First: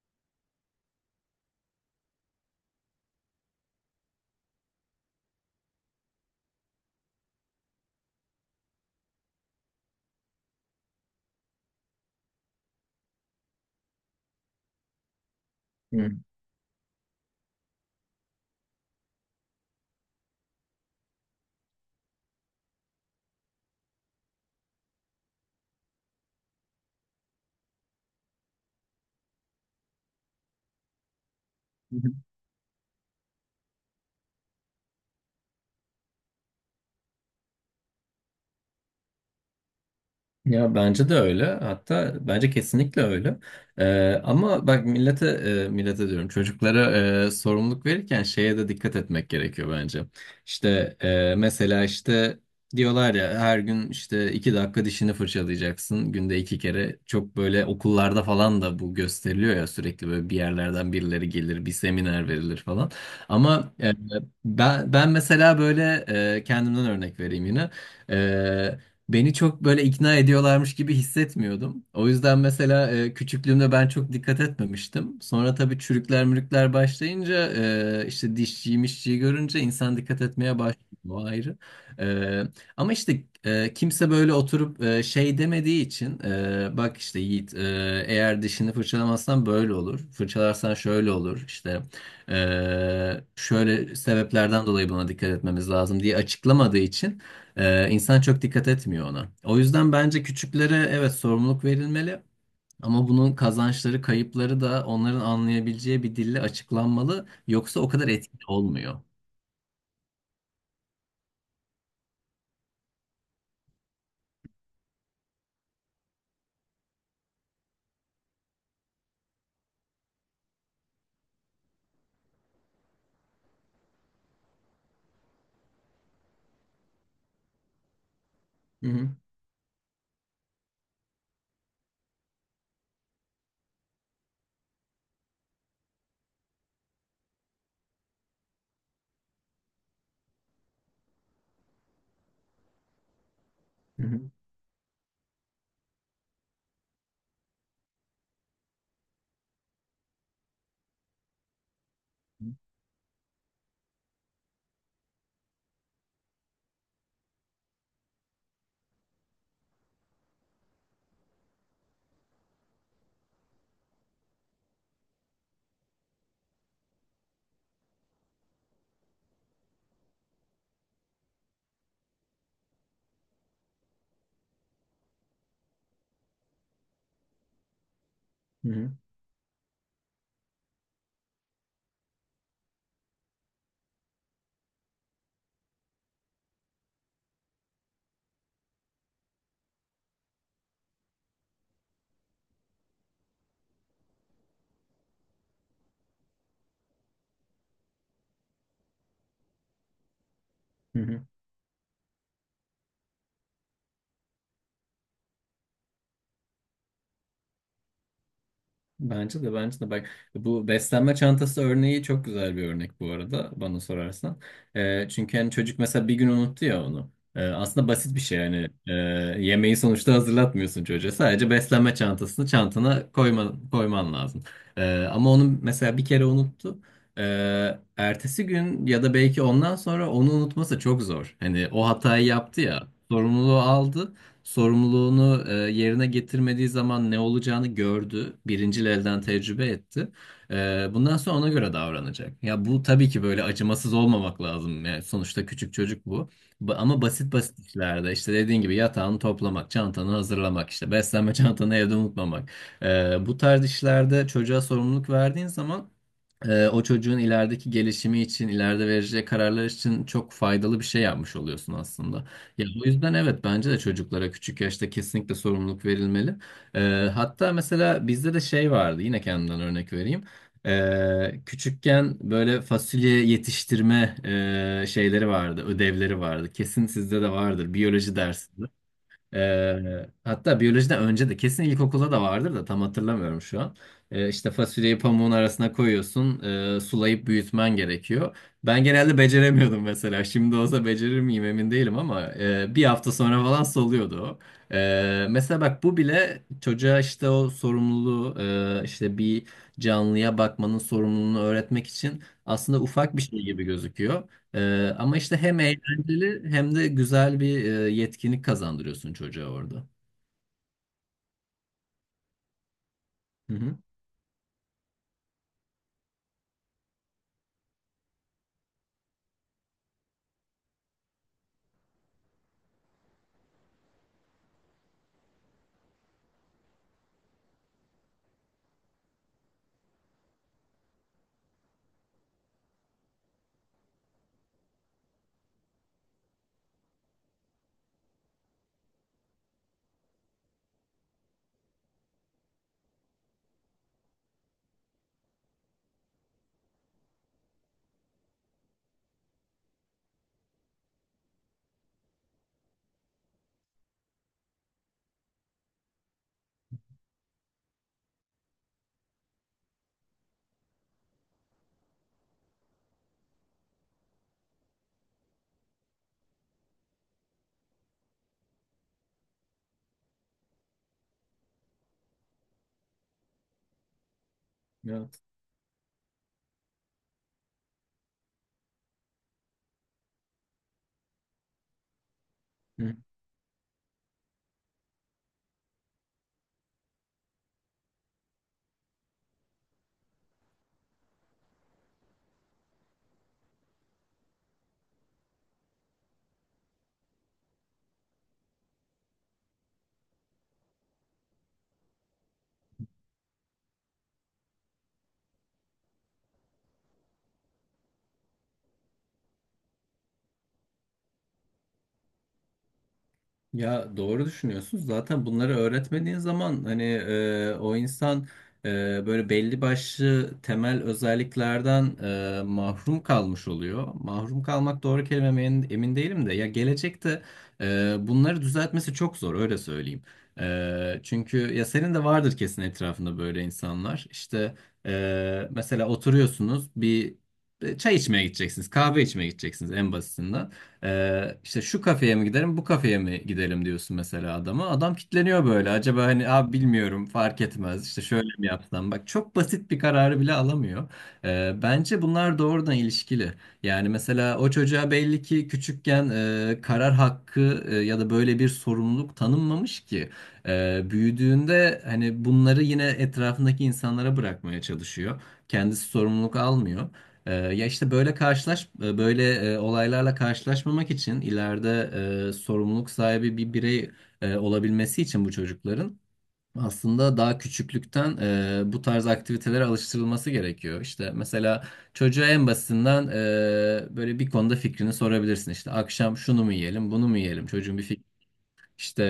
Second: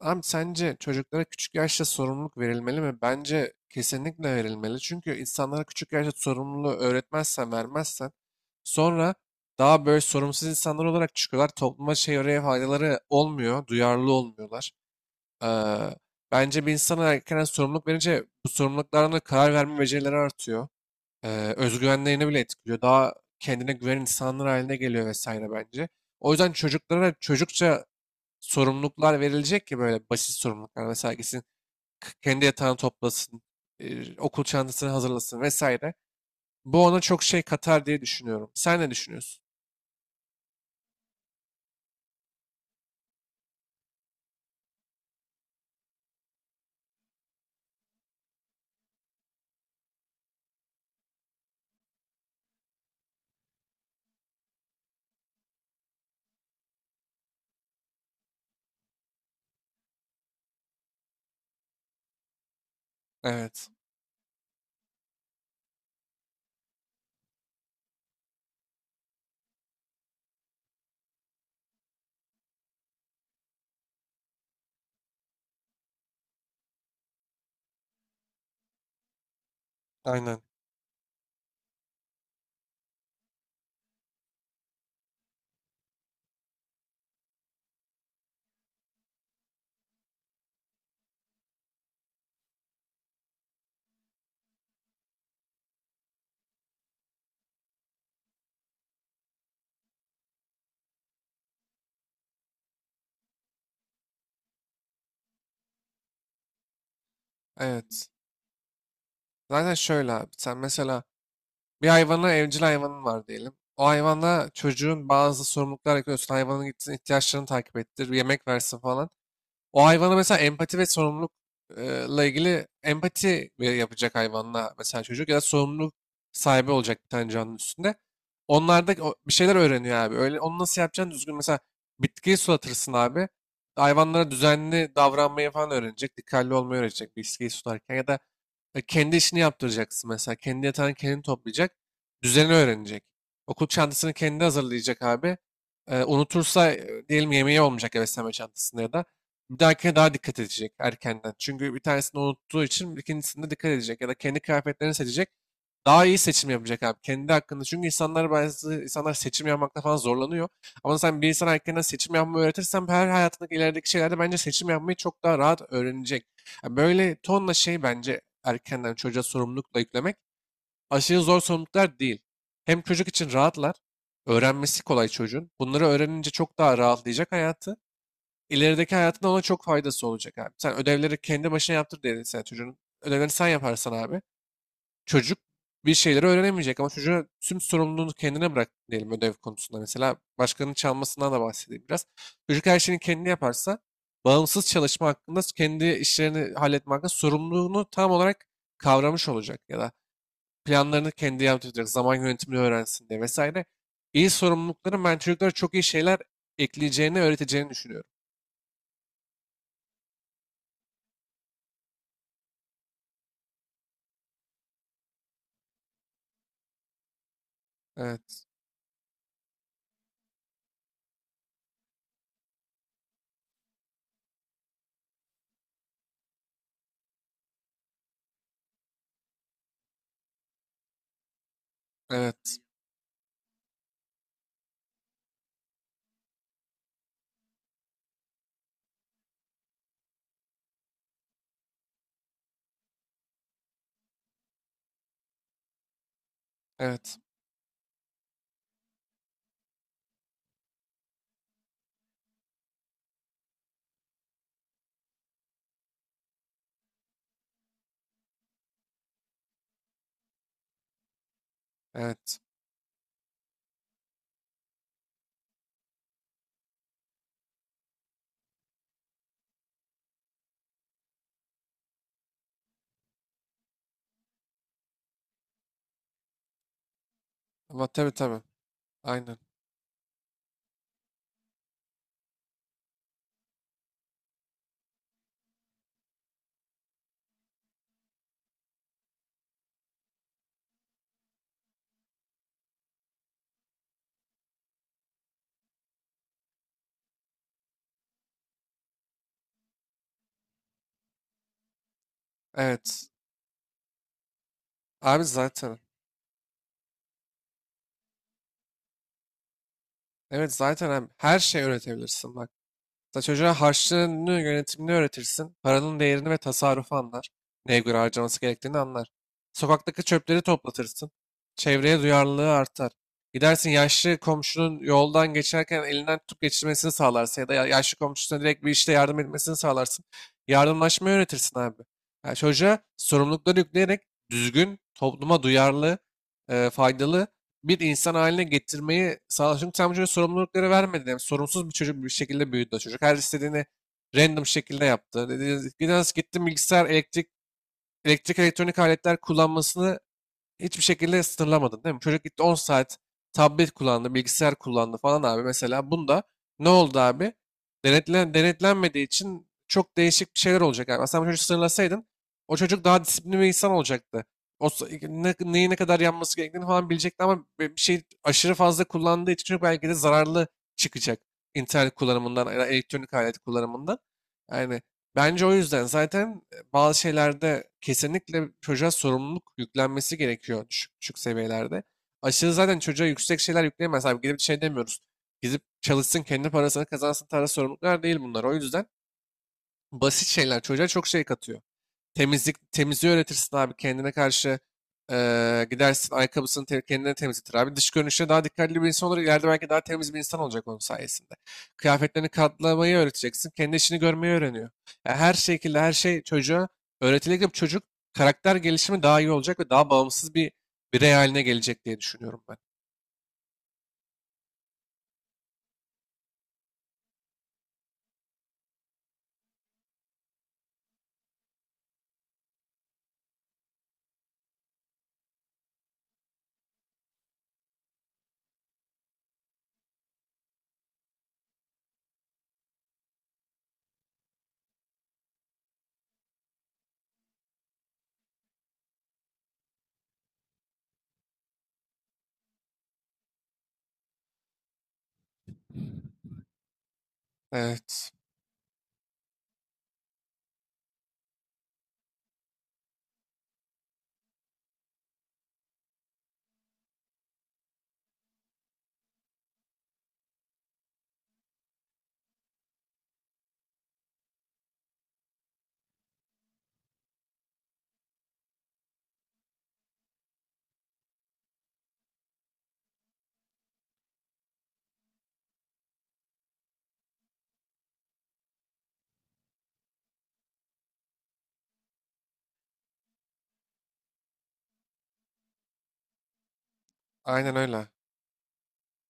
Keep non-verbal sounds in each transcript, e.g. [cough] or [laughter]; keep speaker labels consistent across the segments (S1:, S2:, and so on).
S1: Abi sence çocuklara küçük yaşta sorumluluk verilmeli mi? Bence kesinlikle verilmeli. Çünkü insanlara küçük yaşta sorumluluğu öğretmezsen, vermezsen sonra daha böyle sorumsuz insanlar olarak çıkıyorlar. Topluma şey oraya faydaları olmuyor, duyarlı olmuyorlar. Ee,
S2: Hı.
S1: Bence bir insana erken sorumluluk verince bu sorumluluklarına karar verme becerileri artıyor. Özgüvenlerini bile etkiliyor. Daha kendine güven insanlar haline geliyor vesaire bence. O yüzden çocuklara çocukça sorumluluklar verilecek ki böyle basit sorumluluklar. Mesela gitsin
S2: Hı hı.
S1: kendi yatağını toplasın, okul çantasını hazırlasın vesaire. Bu ona çok şey katar diye düşünüyorum. Sen ne düşünüyorsun?
S2: Ya bence de öyle. Hatta bence kesinlikle öyle. Ama bak millete millete diyorum çocuklara sorumluluk verirken şeye de dikkat etmek gerekiyor bence. İşte mesela işte diyorlar ya her gün işte 2 dakika dişini fırçalayacaksın günde 2 kere. Çok böyle okullarda falan da bu gösteriliyor ya sürekli böyle bir yerlerden birileri gelir bir seminer verilir falan.
S1: Evet.
S2: Ama ben mesela böyle kendimden örnek vereyim yine. Ee, Beni çok böyle ikna ediyorlarmış gibi hissetmiyordum. O yüzden mesela küçüklüğümde ben çok dikkat etmemiştim. Sonra tabii çürükler mürükler başlayınca işte dişçiyi mişçiyi görünce insan dikkat
S1: Aynen.
S2: etmeye başlıyor. O ayrı. E, Ama işte kimse böyle oturup şey demediği için bak işte Yiğit, eğer dişini fırçalamazsan böyle olur. Fırçalarsan şöyle olur. İşte şöyle sebeplerden dolayı buna dikkat etmemiz lazım diye açıklamadığı için insan çok dikkat etmiyor ona. O yüzden bence küçüklere evet sorumluluk verilmeli ama bunun kazançları, kayıpları da onların anlayabileceği bir dille açıklanmalı. Yoksa o kadar
S1: Evet.
S2: etkili olmuyor.
S1: Zaten şöyle abi. Sen mesela bir hayvana evcil hayvanın var diyelim. O hayvana çocuğun bazı sorumluluklar yapıyorsun. Hayvanın gitsin ihtiyaçlarını takip ettir, yemek versin falan. O hayvana mesela empati ve sorumlulukla ilgili empati yapacak hayvanla mesela çocuk ya da sorumluluk sahibi olacak bir tane canlı üstünde.
S2: Hı
S1: Onlarda
S2: hı,
S1: bir şeyler öğreniyor abi. Öyle onu nasıl yapacaksın düzgün mesela bitkiyi sulatırsın abi. Hayvanlara düzenli davranmayı falan öğrenecek. Dikkatli olmayı öğrenecek bitkiyi sularken ya da kendi işini yaptıracaksın mesela. Kendi yatağını kendi toplayacak. Düzeni öğrenecek. Okul
S2: hı
S1: çantasını
S2: hı,
S1: kendi hazırlayacak abi. Unutursa diyelim yemeği olmayacak ya beslenme çantasında ya da. Bir dahakine daha dikkat edecek erkenden. Çünkü bir tanesini
S2: hı
S1: unuttuğu için ikincisinde dikkat edecek. Ya da kendi kıyafetlerini seçecek. Daha iyi seçim yapacak abi. Kendi hakkında. Çünkü insanlar bazı insanlar seçim yapmakta falan zorlanıyor. Ama sen bir insana erkenden seçim yapmayı öğretirsen her hayatındaki ilerideki şeylerde bence seçim yapmayı çok daha rahat öğrenecek. Ya böyle tonla şey bence erkenden çocuğa sorumlulukla yüklemek aşırı zor sorumluluklar değil. Hem çocuk için rahatlar. Öğrenmesi kolay çocuğun. Bunları öğrenince çok daha rahatlayacak hayatı.
S2: hı,
S1: İlerideki hayatında ona çok faydası olacak abi. Sen ödevleri kendi başına yaptır diye sen çocuğun. Ödevlerini sen yaparsan abi. Çocuk bir şeyleri öğrenemeyecek ama çocuğa tüm sorumluluğunu kendine bırak diyelim ödev konusunda mesela. Başkanın çalmasından da bahsedeyim biraz. Çocuk her şeyini kendi yaparsa bağımsız çalışma hakkında kendi işlerini halletme hakkında sorumluluğunu tam olarak kavramış olacak ya da
S2: hı
S1: planlarını
S2: hı.
S1: kendi yaptıracak zaman yönetimini öğrensin diye vesaire. İyi sorumlulukların ben çocuklara çok iyi şeyler ekleyeceğini öğreteceğini düşünüyorum.
S2: Bence de bak, bu beslenme çantası örneği çok güzel bir örnek bu arada bana sorarsan. Çünkü hani çocuk mesela bir gün unuttu ya onu. Aslında basit bir şey
S1: Evet,
S2: yani. Yemeği sonuçta hazırlatmıyorsun çocuğa, sadece beslenme çantasını çantana koyman lazım. Ama onu mesela bir kere unuttu. Ertesi gün ya da belki ondan sonra onu unutması çok zor. Hani o hatayı
S1: evet.
S2: yaptı ya, sorumluluğu aldı, sorumluluğunu yerine getirmediği zaman ne olacağını gördü. Birincil elden tecrübe etti. Bundan sonra ona göre davranacak. Ya bu tabii ki böyle acımasız olmamak lazım. Yani sonuçta küçük çocuk bu. Ama
S1: Evet.
S2: basit basit işlerde işte dediğin gibi yatağını toplamak, çantanı hazırlamak, işte beslenme [laughs] çantanı evde unutmamak. Bu tarz işlerde çocuğa sorumluluk verdiğin zaman o çocuğun ilerideki gelişimi için, ileride vereceği kararlar için çok faydalı bir şey yapmış oluyorsun aslında.
S1: Evet.
S2: Ya o yüzden evet, bence de çocuklara küçük yaşta kesinlikle sorumluluk verilmeli. E, Hatta mesela bizde de şey vardı, yine kendimden örnek vereyim. Küçükken böyle fasulye yetiştirme şeyleri vardı, ödevleri vardı. Kesin sizde de vardır,
S1: Ama tabii
S2: biyoloji
S1: tabii.
S2: dersi.
S1: Aynen.
S2: Hatta biyolojiden önce de kesin ilkokulda da vardır da tam hatırlamıyorum şu an. İşte fasulyeyi pamuğun arasına koyuyorsun, sulayıp büyütmen gerekiyor. Ben genelde beceremiyordum mesela. Şimdi olsa becerir miyim emin değilim ama 1 hafta sonra falan soluyordu o. Mesela bak, bu bile çocuğa işte o sorumluluğu, işte bir canlıya bakmanın sorumluluğunu öğretmek için aslında
S1: Evet.
S2: ufak bir şey gibi gözüküyor. Ama
S1: Abi
S2: işte hem
S1: zaten.
S2: eğlenceli hem de güzel bir yetkinlik kazandırıyorsun çocuğa orada.
S1: Evet zaten abi her şey üretebilirsin bak. Mesela çocuğa
S2: Hı hı.
S1: harçlığını yönetimini öğretirsin. Paranın değerini ve tasarrufu anlar. Neye göre harcaması gerektiğini anlar. Sokaktaki çöpleri toplatırsın. Çevreye duyarlılığı artar. Gidersin yaşlı komşunun yoldan geçerken elinden tutup geçirmesini sağlarsın ya da yaşlı komşusuna direkt bir işte yardım etmesini sağlarsın. Yardımlaşmayı öğretirsin abi. Yani çocuğa sorumlulukları yükleyerek düzgün, topluma duyarlı, faydalı bir insan haline getirmeyi sağladı. Çünkü tam bu çocuğa sorumlulukları vermedin. Yani sorumsuz bir çocuk bir şekilde büyüdü o çocuk. Her istediğini random şekilde yaptı. Dedi, biraz gittim bilgisayar, elektrik, elektrik elektronik aletler kullanmasını hiçbir şekilde sınırlamadın değil mi? Çocuk gitti 10 saat tablet kullandı, bilgisayar kullandı falan abi. Mesela bunda ne oldu abi? Denetlenmediği için çok değişik bir şeyler olacak abi. Aslında bu çocuğu sınırlasaydın o çocuk daha disiplinli bir insan olacaktı. Neyi ne kadar yanması gerektiğini falan bilecekti ama bir şey aşırı fazla kullandığı için çocuk belki de zararlı çıkacak. İnternet kullanımından, ya da elektronik alet kullanımından. Yani
S2: Evet.
S1: bence o yüzden zaten bazı şeylerde kesinlikle çocuğa sorumluluk yüklenmesi gerekiyor düşük seviyelerde. Aşırı zaten
S2: Hı.
S1: çocuğa yüksek şeyler yükleyemez abi. Gidip şey demiyoruz. Gidip çalışsın kendi parasını kazansın tarz sorumluluklar değil bunlar. O yüzden basit şeyler çocuğa çok şey katıyor. Temizliği öğretirsin abi. Kendine karşı gidersin. Ayakkabısını kendine temizletir abi. Dış görünüşe daha dikkatli bir insan olarak ileride belki daha temiz bir insan olacak onun sayesinde. Kıyafetlerini katlamayı öğreteceksin. Kendi işini görmeyi öğreniyor. Yani her şekilde her şey çocuğa öğretilecek bir çocuk karakter gelişimi daha iyi olacak ve daha bağımsız bir birey haline gelecek diye düşünüyorum ben.
S2: Ya doğru düşünüyorsunuz. Zaten bunları öğretmediğin zaman hani o insan böyle belli başlı temel özelliklerden mahrum kalmış oluyor. Mahrum kalmak doğru kelime mi emin değilim de, ya gelecekte bunları düzeltmesi çok zor, öyle söyleyeyim. Çünkü ya senin de vardır kesin etrafında böyle insanlar. İşte mesela oturuyorsunuz, bir çay içmeye gideceksiniz, kahve içmeye gideceksiniz en basitinden. İşte şu kafeye mi gidelim, bu kafeye mi gidelim diyorsun mesela adama. Adam kitleniyor böyle. Acaba, hani abi bilmiyorum, fark etmez. İşte
S1: Evet.
S2: şöyle mi yapsam? Bak, çok basit bir kararı bile alamıyor. Bence bunlar doğrudan ilişkili. Yani mesela o çocuğa belli ki küçükken karar hakkı ya da böyle bir sorumluluk tanınmamış ki. Büyüdüğünde hani bunları yine etrafındaki insanlara bırakmaya çalışıyor. Kendisi sorumluluk almıyor. Ya işte böyle böyle olaylarla karşılaşmamak için ileride sorumluluk sahibi bir birey olabilmesi için bu çocukların aslında daha küçüklükten bu tarz aktivitelere alıştırılması gerekiyor. İşte mesela çocuğa en basitinden böyle bir konuda fikrini sorabilirsin. İşte akşam şunu mu yiyelim, bunu mu yiyelim?
S1: Aynen
S2: Çocuğun bir
S1: öyle.
S2: işte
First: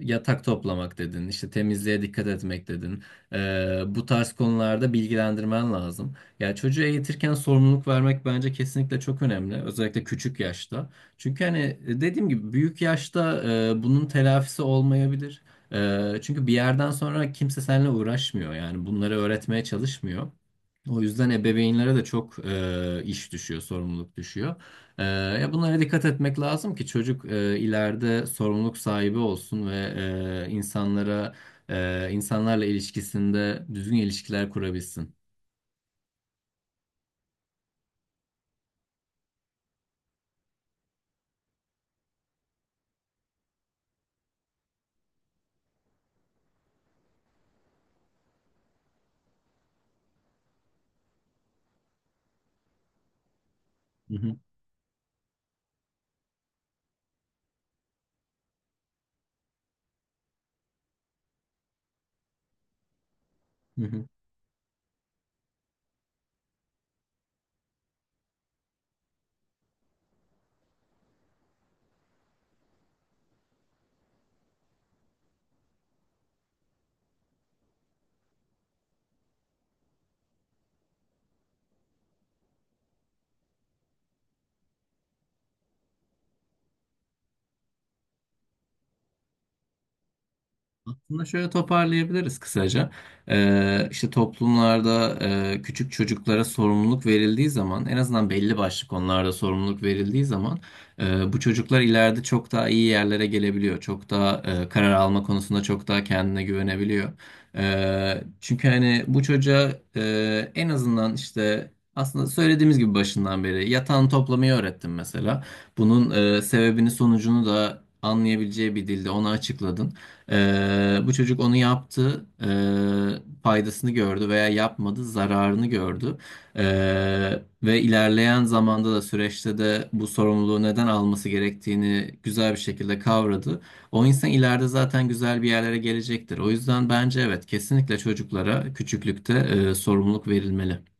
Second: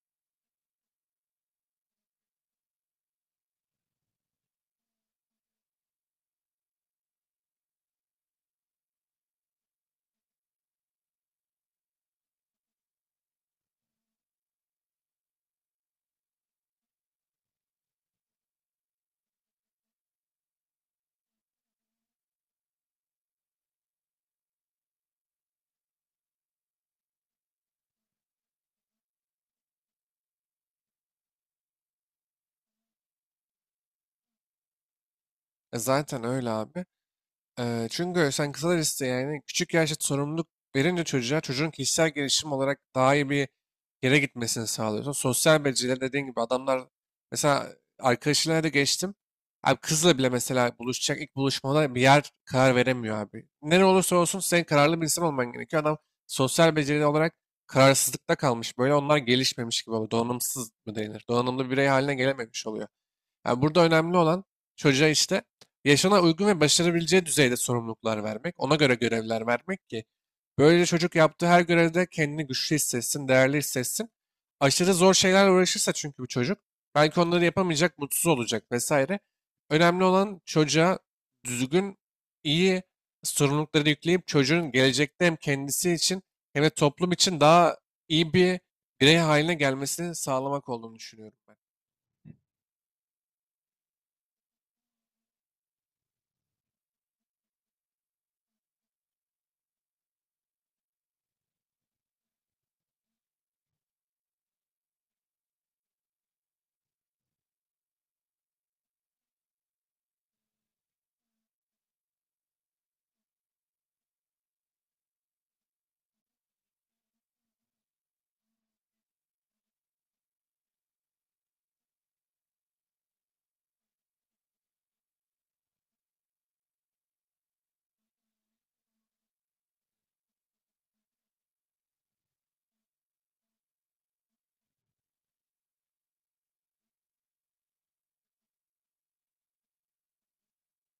S2: yatak toplamak dedin, işte temizliğe dikkat etmek dedin. Bu tarz konularda bilgilendirmen lazım. Yani çocuğu eğitirken sorumluluk vermek bence kesinlikle çok önemli. Özellikle küçük yaşta. Çünkü hani dediğim gibi büyük yaşta bunun telafisi olmayabilir. Çünkü bir yerden sonra kimse seninle uğraşmıyor. Yani bunları öğretmeye çalışmıyor. O yüzden ebeveynlere de çok iş düşüyor, sorumluluk düşüyor. Ee, Ya bunlara dikkat etmek lazım ki çocuk ileride sorumluluk sahibi olsun ve e, insanlara insanlarla ilişkisinde düzgün ilişkiler kurabilsin.
S1: E zaten öyle abi. Çünkü sen kısa liste yani küçük yaşta sorumluluk verince çocuğa çocuğun kişisel gelişim olarak daha iyi bir yere gitmesini sağlıyorsun. Sosyal beceriler dediğin gibi adamlar mesela arkadaşlarına da geçtim. Abi kızla bile mesela buluşacak ilk buluşmada bir yer karar veremiyor abi. Ne
S2: Hı
S1: olursa
S2: hı.
S1: olsun sen kararlı bir insan olman gerekiyor. Adam sosyal beceri olarak kararsızlıkta kalmış. Böyle onlar gelişmemiş gibi oluyor. Donanımsız mı denir? Donanımlı birey haline gelememiş oluyor. Yani burada
S2: Hı hı.
S1: önemli olan çocuğa işte yaşına uygun ve başarabileceği düzeyde sorumluluklar vermek, ona göre görevler vermek ki böylece çocuk yaptığı her görevde kendini güçlü hissetsin, değerli hissetsin. Aşırı zor şeylerle uğraşırsa çünkü bu çocuk belki onları yapamayacak, mutsuz olacak vesaire. Önemli olan çocuğa düzgün, iyi sorumlulukları yükleyip çocuğun gelecekte hem kendisi için hem de toplum için daha iyi bir birey haline gelmesini sağlamak olduğunu
S2: Aslında
S1: düşünüyorum
S2: şöyle
S1: ben.
S2: toparlayabiliriz kısaca. İşte toplumlarda küçük çocuklara sorumluluk verildiği zaman, en azından belli başlı konularda sorumluluk verildiği zaman, bu çocuklar ileride çok daha iyi yerlere gelebiliyor. Çok daha karar alma konusunda çok daha kendine güvenebiliyor. Çünkü hani bu çocuğa en azından işte, aslında söylediğimiz gibi başından beri yatağını toplamayı öğrettim mesela. Bunun sebebini sonucunu da anlayabileceği bir dilde ona açıkladın. Bu çocuk onu yaptı, faydasını gördü veya yapmadı, zararını gördü. Ve ilerleyen zamanda da, süreçte de bu sorumluluğu neden alması gerektiğini güzel bir şekilde kavradı. O insan ileride zaten güzel bir yerlere gelecektir. O yüzden bence evet, kesinlikle çocuklara küçüklükte sorumluluk verilmeli.